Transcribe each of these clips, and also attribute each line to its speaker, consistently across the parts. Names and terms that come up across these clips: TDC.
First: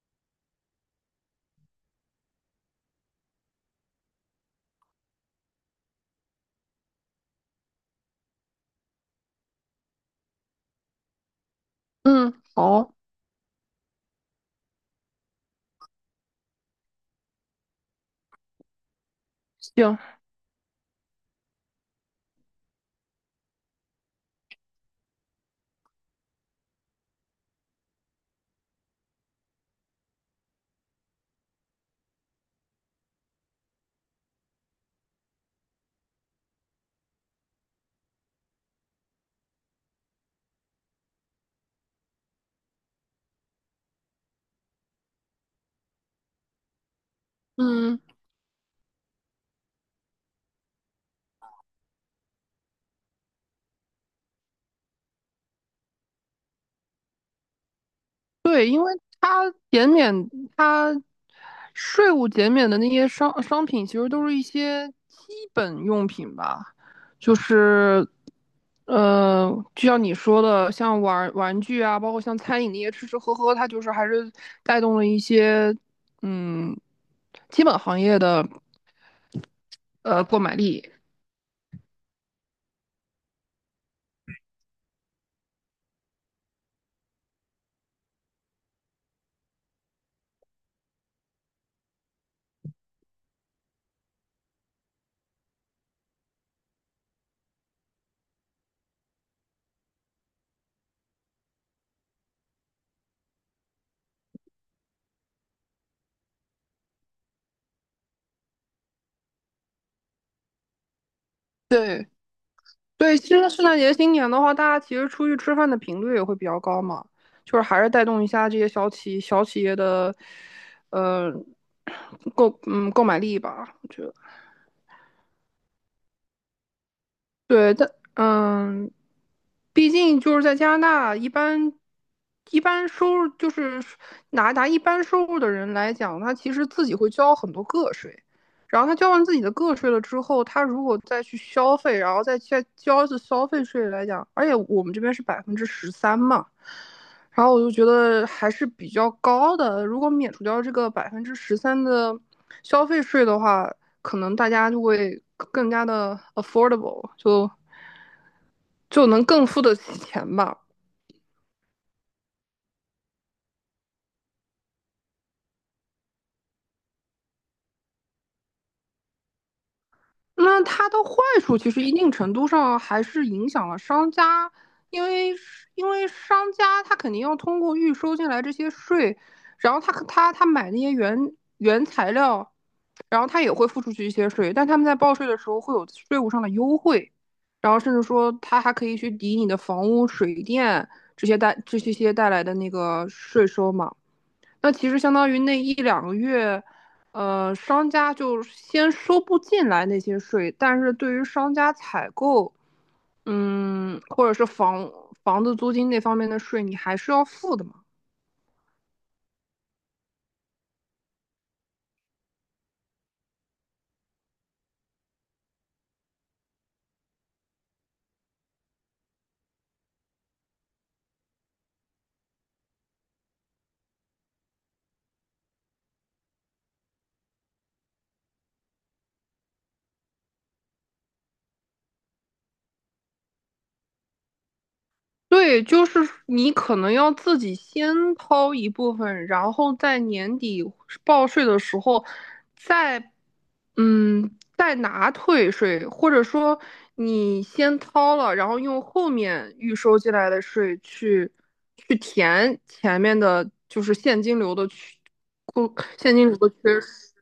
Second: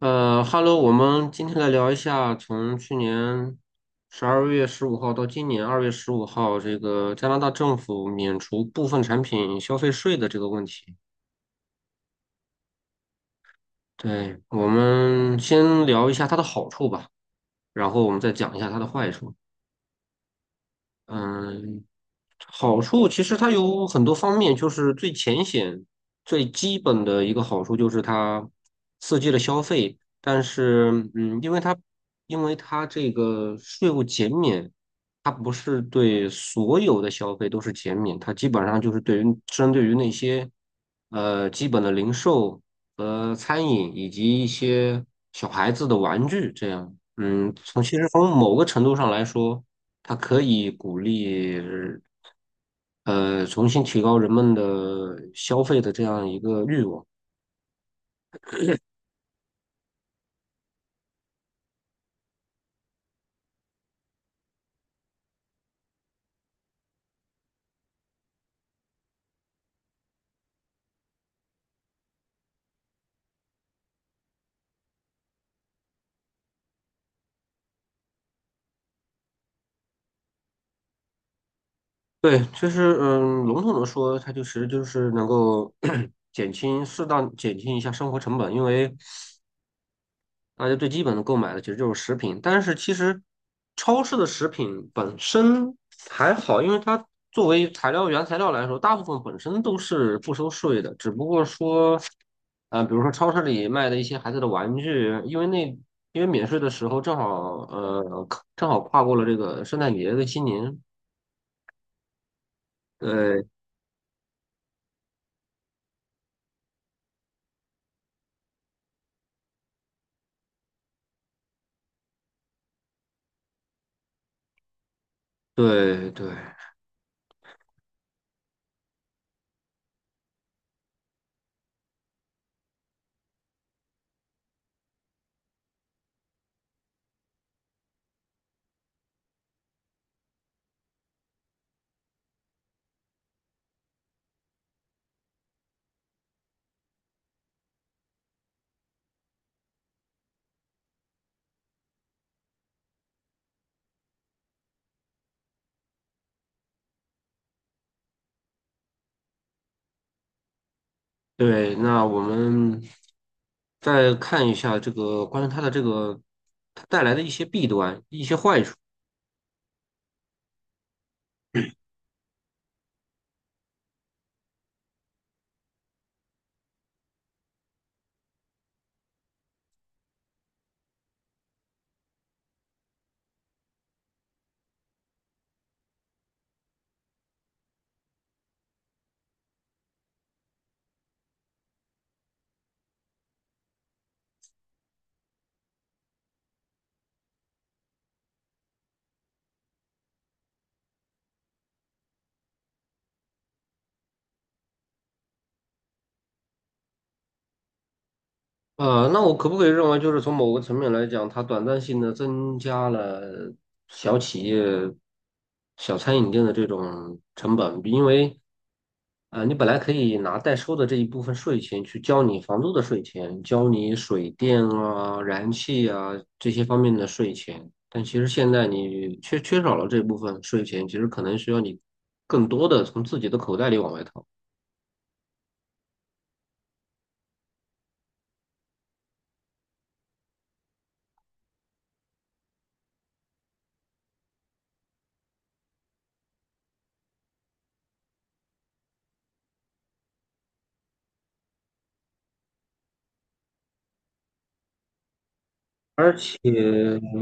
Speaker 1: 哈喽，我们今天来聊一下从去年12月15号到今年二月十五号，这个加拿大政府免除部分产品消费税的这个问题。
Speaker 2: 嗯，好，
Speaker 1: 对，我们先聊一下它的好处吧，然后我们再讲一下它的坏处。
Speaker 2: 行，
Speaker 1: 嗯，好处其实它有很多方面，就是最浅显、最基本的一个好处就是它刺激了消费，但是因为它这个税务减免，它不是对所有的消费都是减免，它基本上就是对于针对于那些基本的零售和餐饮以及一些小孩子的玩具这样，从其
Speaker 2: 嗯，
Speaker 1: 实从某个程度上来说。它可以鼓励重新提高人们的消费的这样一个欲望。
Speaker 2: 它减免，它税务减免的那些商品，其实都是一些基本用品吧，就是，呃，就像你说的，像玩具啊，包括像餐饮那些吃吃喝喝，它就是还是带动了一些，嗯，基本行业的购买力。
Speaker 1: 对，就是笼统的说，它就其实就是能够 适当减轻一下生活成本，因为大家最基本的购买的其实就是食品，但是其实超市的食品本身还好，因为它作为原材料来说，大部分本身都是不收税的，只不过说，比如说超市里卖的一些孩子的玩具，因为免税的时候呃正好跨过了这个圣诞节的新年，
Speaker 2: 对。对，其
Speaker 1: 对
Speaker 2: 实圣诞节新年的话，大家其实出去吃饭的频率也会比较高嘛，就是还是带动一下这些小企业的，呃，购买力吧。我觉得。
Speaker 1: 对对
Speaker 2: 对，但嗯，毕竟就是在加拿大，一般收入就是拿一般收入的人来讲，他其实自己会交很多个税，然后他交完自己的个税了之后，他如果再去消费，然后再交一次消费税来讲，而且我们这边是百分之十三嘛。然后我就觉得还是比较高的。如果免除掉这个百分之十三的消费税的话，可能大家就会更加的 affordable,就能更付得起钱吧。
Speaker 1: 对，那我们再看一下这个关于它的这个它带来的一些弊端、一些坏处。
Speaker 2: 那它的坏处其实一定程度上还是影响了商家，因为因为商家他肯定要通过预收进来这些税，然后他买那些原材料，然后他也会付出去一些税，但他们在报税的时候会有税务上的优惠，然后甚至说他还可以去抵你的房屋、水电这些带来的那个税收嘛。那其实相当于那一两个月，商家就先收不进来那些税，但是对于商家采购，或者是房子租金那方面的税，你还是要付的嘛。
Speaker 1: 那我可不可以认为，就是从某个层面来讲，它短暂性的增加了小企业、小餐饮店的这种成本？因为，你本来可以拿代收的这一部分税钱去交你房租的税钱，交你水电啊、燃气啊这些方面的税钱，但其实现在你缺少了这部分税钱，其实可能需要你更多的从自己的口袋里往外掏。
Speaker 2: 对，就是你可能要自己先掏一部分，然后在年底报税的时候再嗯，代拿退税，或者说你先掏了，然后用后面预收进来的税去填前面的，就是现金流的缺，
Speaker 1: 而
Speaker 2: 现金流
Speaker 1: 且
Speaker 2: 的缺失。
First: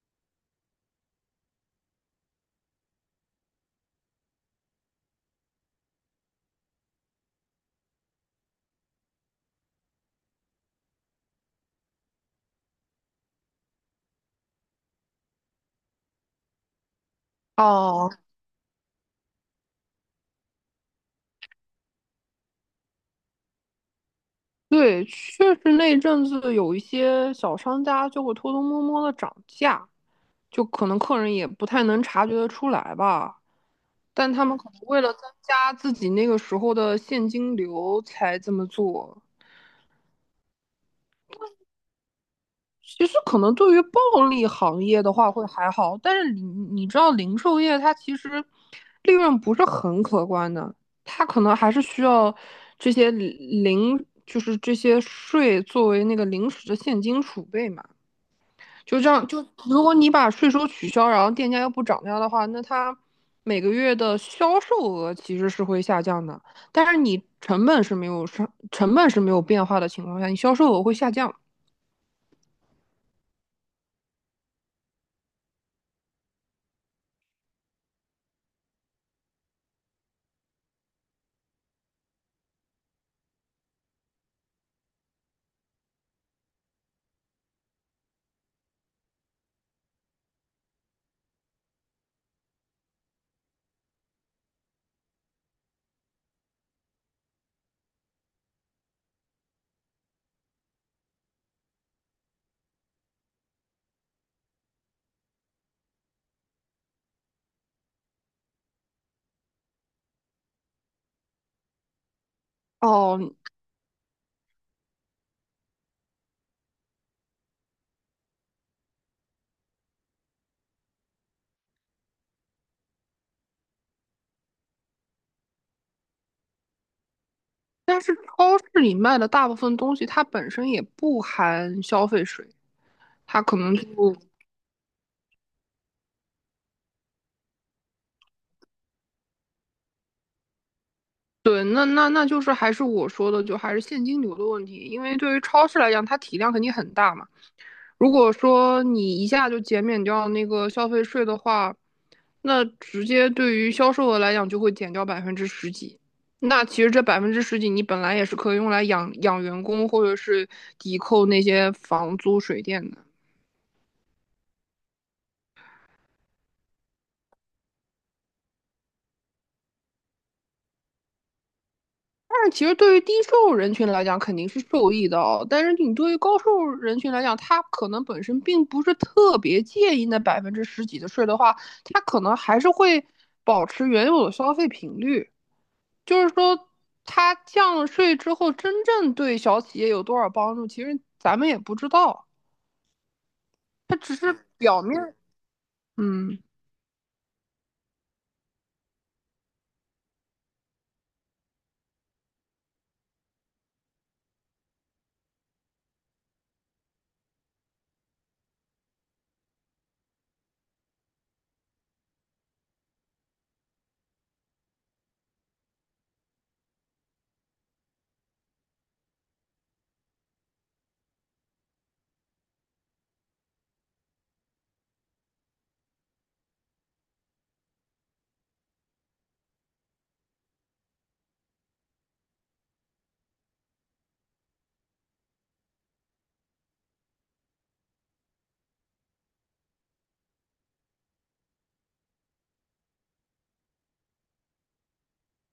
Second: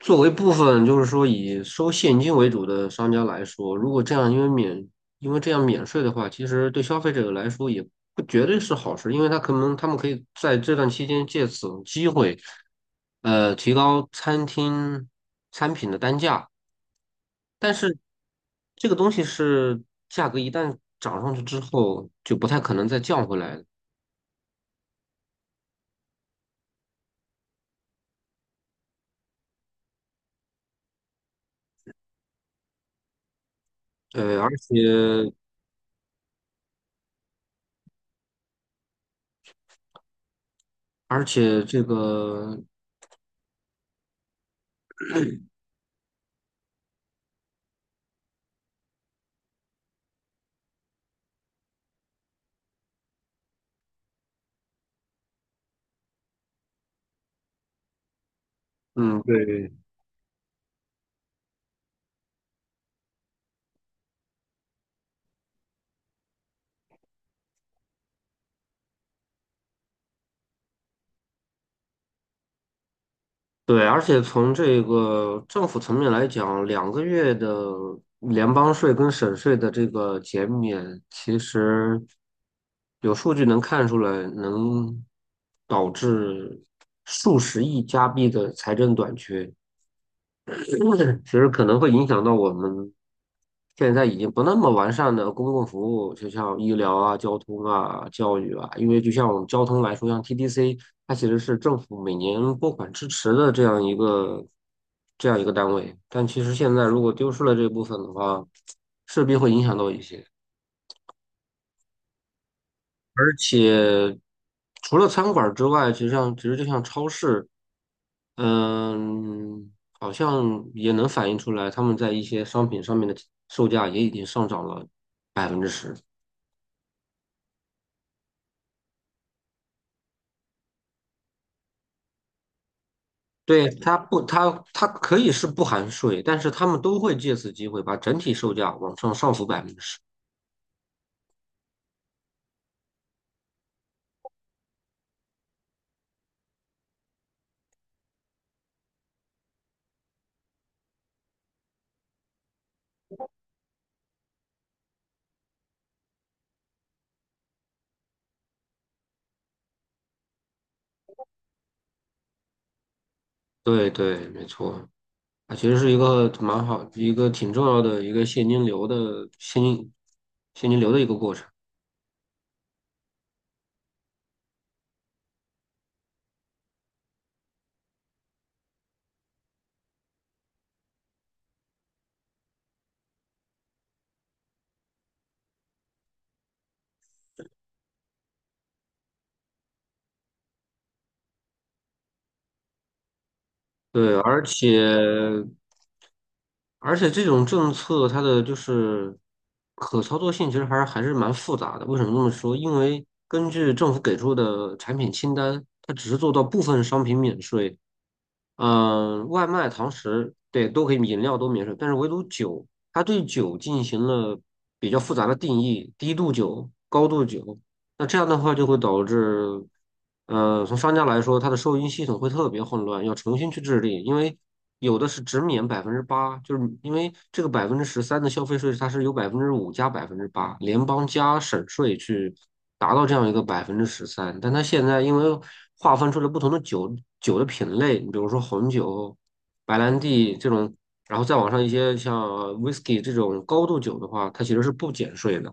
Speaker 1: 作为部分就是说以收现金为主的商家来说，如果这样因为这样免税的话，其实对消费者来说也不绝对是好事，因为他可能他们可以在这段期间借此机会，提高餐品的单价。但是
Speaker 2: 哦，
Speaker 1: 这个东西是价格一旦涨上去之后，就不太可能再降回来了。
Speaker 2: 对，确实那一阵子有一些小商家就会偷偷摸摸的涨价，就可能客人也不太能察觉得出来吧。但
Speaker 1: 呃，
Speaker 2: 他
Speaker 1: 而
Speaker 2: 们可能为了增
Speaker 1: 且
Speaker 2: 加自己那个时候的现金流才这么做。
Speaker 1: 而且这个，
Speaker 2: 其实可能对于暴利行业的话会还好，但是你知道零售业它其实利润不是很可观的，它可能还是需要这些零就是这些税作为那个临时的现金储备嘛。就这
Speaker 1: 嗯，
Speaker 2: 样，就
Speaker 1: 对。
Speaker 2: 如果你把税收取消，然后店家又不涨价的话，那它每个月的销售额其实是会下降的，但是你成本是没有上，成本是没有变化的情况下，你销售额会下降。
Speaker 1: 对，而且从这个政府层面来讲，两个月的联邦税跟省税的这个减免，其实有数据能看出来，能导致数十亿加币的财政短缺，其实可能会影响到我们现在已经不那么完善的公共服务，就像医疗啊、交通啊、教育啊，因为就像我们交通来说，像 TDC，它其实是政府每年拨款支持的这样一个单位，但其实现在如果丢失了这部分的话，势必会影响到一些。
Speaker 2: 哦，
Speaker 1: 而且除了餐馆儿之外，其实就像超市，嗯，好像也能反映出来，他们在一些商品上面的售价也已经上涨了百分之十。
Speaker 2: 但是超市里卖的大部分东西，它本身也不含消费税，它可
Speaker 1: 对，
Speaker 2: 能
Speaker 1: 它
Speaker 2: 就
Speaker 1: 不，它它可以是不含税，但是他们都会借此机会把整体售价往上浮百分之十。
Speaker 2: 对，那就是还是我说的，就还是现金流的问题。因为对于超市来讲，它体量肯定很大嘛。如果说你一下就减免掉那个消费税的话，那直接对于销售额来讲就会减掉百分之十几。那其实这百分之十几，你本来也是可以用来养员工，或者是抵扣那些房租、水电的。
Speaker 1: 对对，没错，啊，其实是一个蛮好，一个挺重要的一个现金流的一个过程。
Speaker 2: 但其实对于低收入人群来讲，肯定是受益的哦。但是你对于高收入人群来讲，他可能本身并不是特别介意那百分之十几的税的话，他可能还是会保持原有的消费频率。就是说，他降了税之后，真正对小企业有多少帮助，其实咱们也不知道。他
Speaker 1: 对，
Speaker 2: 只是
Speaker 1: 而且
Speaker 2: 表面，嗯。
Speaker 1: 这种政策它的就是可操作性其实还是蛮复杂的。为什么这么说？因为根据政府给出的产品清单，它只是做到部分商品免税，外卖、堂食，对，都可以，饮料都免税，但是唯独酒，它对酒进行了比较复杂的定义，低度酒、高度酒，那这样的话就会导致，从商家来说，它的收银系统会特别混乱，要重新去制定，因为有的是只免百分之八，就是因为这个百分之十三的消费税，它是由5%加百分之八，联邦加省税去。达到这样一个百分之十三，但它现在因为划分出了不同的酒的品类，你比如说红酒、白兰地这种，然后再往上一些像 whisky 这种高度酒的话，它其实是不减税的。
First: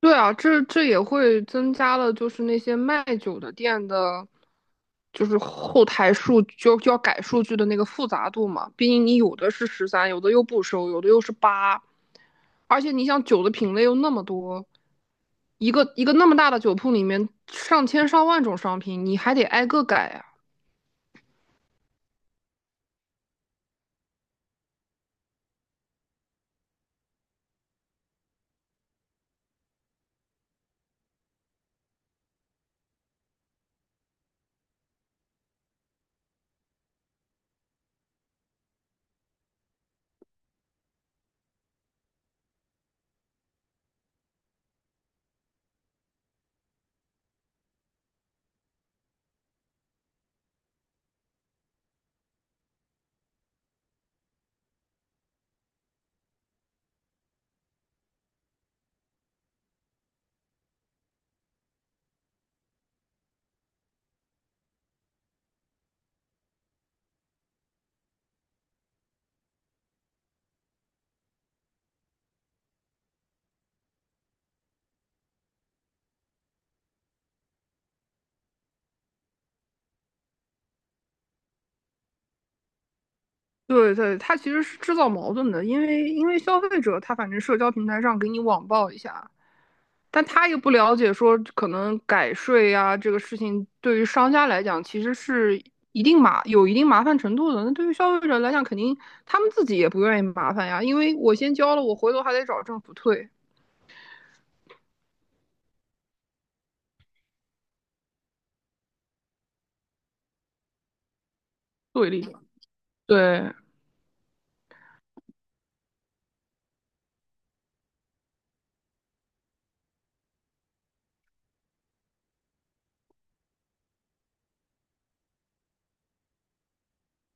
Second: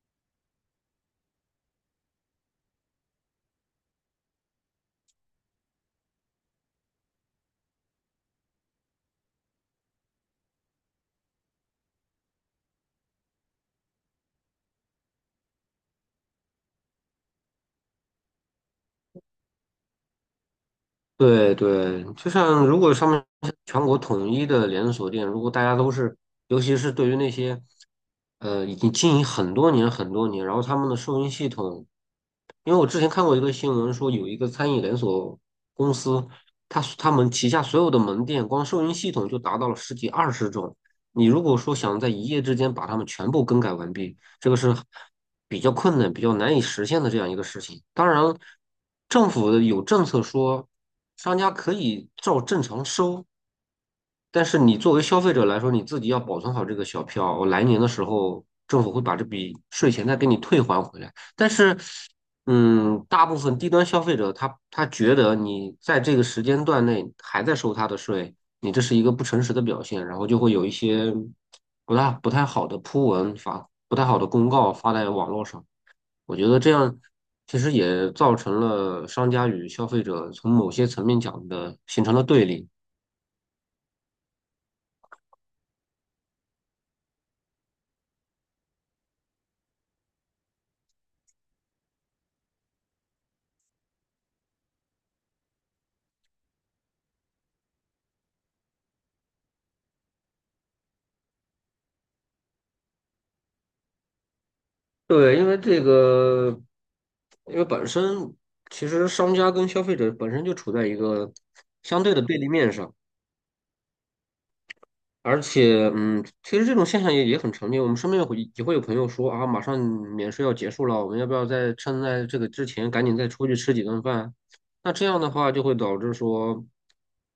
Speaker 2: 对啊，这也会增加了，就是那些卖酒的店的，就是后台数就就要改数据的那个复杂度嘛。毕竟你有的是十三，有的又不收，有的又是8，而且你想酒的品类又那么多，一个一个那么大的酒铺里面上千上万种商品，你还得挨个改啊。
Speaker 1: 对对，就像如果上面全国统一的连锁店，如果大家都是，尤其是对于那些，已经经营很多年很多年，然后他们的收银系统，因为我之前看过一个新闻，说有一个餐饮连锁公司，他们旗下所有的门店，光收银系统就达到了十几二十种。你如果说想在一夜之间把它们全部更改完毕，这个是比较困难、比较难以实现的这样一个事情。当然，政府的有政策说。商家可以照正常收，但是你作为消费者来说，你自己要保存好这个小票，我来年的时候政府会把这笔税钱再给你退还回来。但是，大部分低端消费者他觉得你在这个时间段内还在收他的税，你这是一个不诚实的表现，然后就会有一些不大不太好的铺文发，不太好的公告发在网络上。我觉得这样其实也造成了商家与消费者从某些层面讲的形成了对立。
Speaker 2: 对对，它其实是制造矛盾的，因为消费者他反正社交平台上给你网暴一下，但他又不了解说可能改税呀、这个事情，对于商家来讲其实是一定麻有一定麻烦程度的。那对于消费者来讲，肯定他们自己也不愿意麻烦呀，因为我先交了，我回头还得找政府退，
Speaker 1: 对，因为本身其实商家跟消费者本身就处在一个相
Speaker 2: 对
Speaker 1: 对的
Speaker 2: 立
Speaker 1: 对立面上，
Speaker 2: 对，
Speaker 1: 而且，其实这种现象也很常见。我们身边也会有朋友说啊，马上免税要结束了，我们要不要趁在这个之前赶紧再出去吃几顿饭？那这样的话就会导致说，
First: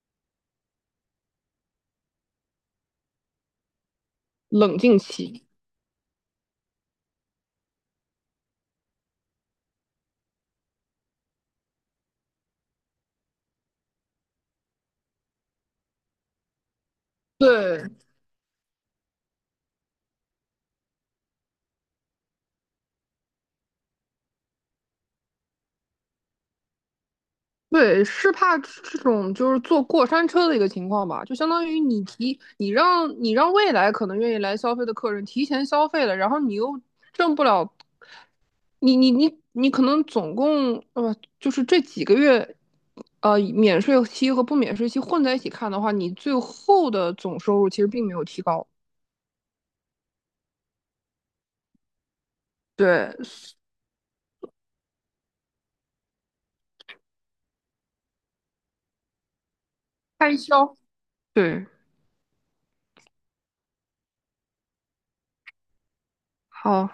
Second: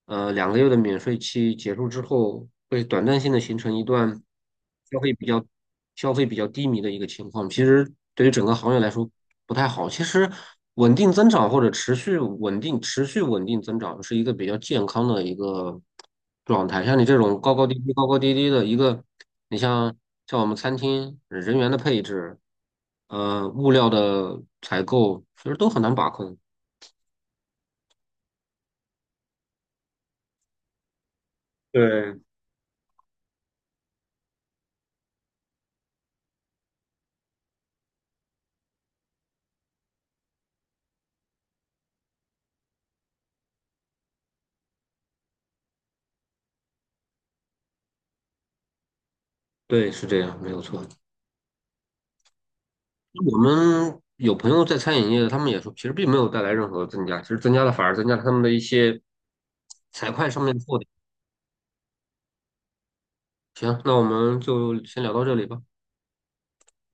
Speaker 1: 两个月的免税期结束之后，会短暂性的形成一段
Speaker 2: 冷静
Speaker 1: 消费比较
Speaker 2: 期。
Speaker 1: 消费比较低迷的一个情况。其实对于整个行业来说不太好。其实稳定增长或者持续稳定增长是一个比较健康的一个状态。像你这种高高低
Speaker 2: 对
Speaker 1: 低高高低低的一个，你像像我们餐厅人员的配置，物料的采购，其实都很难把控。
Speaker 2: 对，是怕这种就是坐过山车的一个情况吧，就相当于
Speaker 1: 对，
Speaker 2: 你让未来可能愿意来消费的客人提前消费了，然后你又挣不了你可能总共就是这几个月，免税期和不免税期混在一起看的话，你最后的总收入其实并没有提高。
Speaker 1: 对，是这样，没有错。
Speaker 2: 对，
Speaker 1: 我们有朋友在餐饮业的他们也说，其实并没有带来任何增加，其实增加了反而增加了他们的一些财会
Speaker 2: 开
Speaker 1: 上面的
Speaker 2: 销。
Speaker 1: 负担。
Speaker 2: 对，
Speaker 1: 行，那我们就先聊到这里吧。
Speaker 2: 好。